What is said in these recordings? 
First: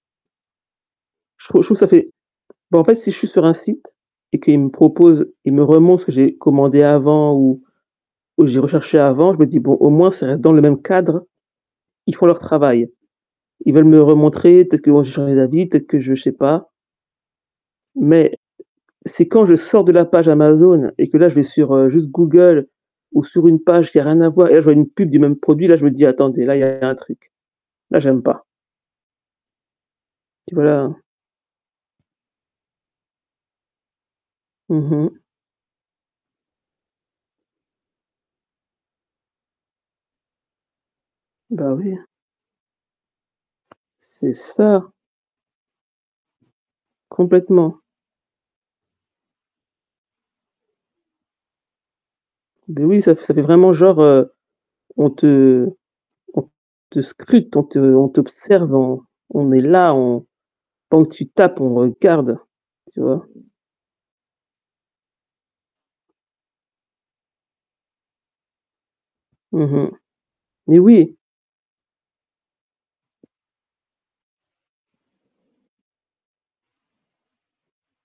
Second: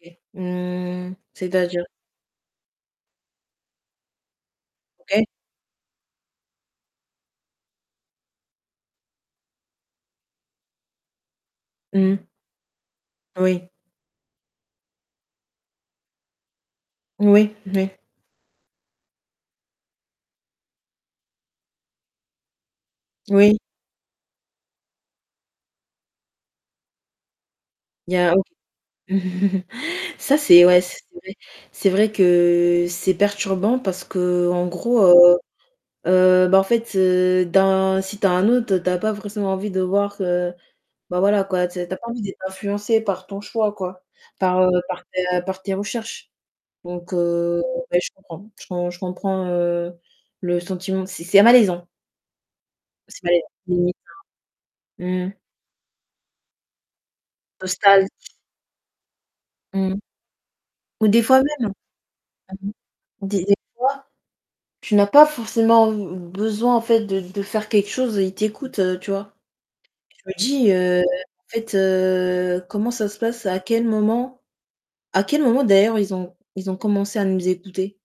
OK. Mmh, Je trouve je trouve c'est-à-dire? ça fait bah, en fait si je suis sur un site et qu'il me OK. propose il me remontre ce que j'ai commandé avant ou ou j'ai recherché avant, je me dis: «Bon au moins ça reste dans le même cadre, ils Mmh. font leur travail. Oui. Ils veulent me remontrer, peut-être que moi j'ai changé d'avis, peut-être que je sais pas». Oui, oui. Mais c'est quand je sors de la page Amazon et que là, je vais sur, heu, juste Google ou sur Oui. une page qui a rien à voir et là je vois une pub du même produit, là je me dis: «Attendez, là, il a un truc. Là, Il y j'aime a pas». auc ça Tu vois c'est ouais, la c'est vrai. C'est vrai que c'est perturbant parce qu'en Mmh gros, mh. heu, heu, ben, en fait, heu, dans si tu as un autre, tu as pas forcément envie de voir, heu, bah, voilà quoi, Bah, tu sais tu as oui. pas envie d'être influencée par ton choix, quoi, C'est par, heu, ça. par tes par tes recherches. Donc, heu, Complètement. ouais, je comprends, je com je comprends, heu, le sentiment, c'est c'est malaisant. Beh oui, ça fait C'est ça fait vraiment malaisant. genre, [unintelligible] heu, on Mmh. te on te scrute, on te Postales on t'observe, on on est Mmh là, mh. on quand Ou des tu fois tapes, même on regarde, [unintelligible] tu vois? des des fois, tu n'as pas forcément b besoin, en fait, de de faire quelque chose et il t'écoute, heu, tu vois? Mmh mh. Je me dis, Eh heu, oui. en fait, heu, comment ça se passe, à quel moment à quel moment d'ailleurs ils ont ils ont commencé à nous écouter?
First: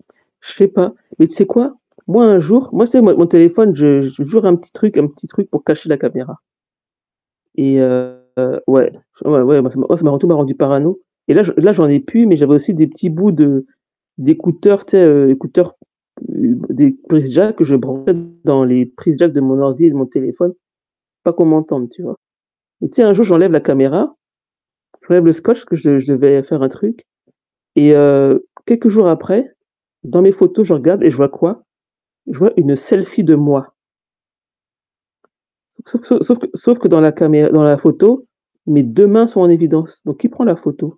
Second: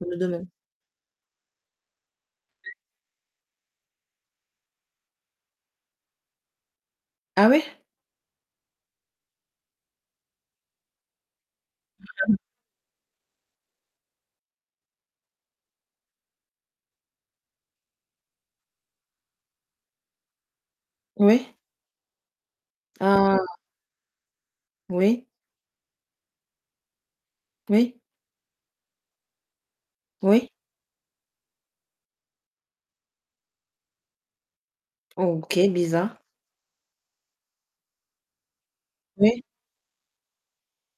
Je me demande. Je sais pas. Mais tu sais quoi? Moi un jour, moi c'est mon mon téléphone, je je j'ai toujours un petit truc un petit truc pour cacher la caméra. Ah ouais? Et heu, ouais, ouais, ouais, moi ça m'a ça m'a rend tout m'a rendue parano. Et là je là, j'en ai plus, mais [unintelligible] j'avais aussi des petits bouts de d'écouteurs, tu sais, heu, écouteurs, heu, des prises jack que je branchais dans les prises jack de mon ordi et de mon téléphone, pas qu'on Oui. m'entende, tu vois. Bah, tiens, un jour, Ah. j'enlève la caméra, Oui. j'enlève le scotch que je je devais faire un truc et Oui. heu, quelques jours après, dans mes Oui. photos, je regarde et je vois quoi? Je vois une selfie de moi. OK, Sauf bizarre. sauf sauf que sauf que dans la camér dans la photo, mes 2 mains sont Oui. en évidence. Donc qui prend la photo?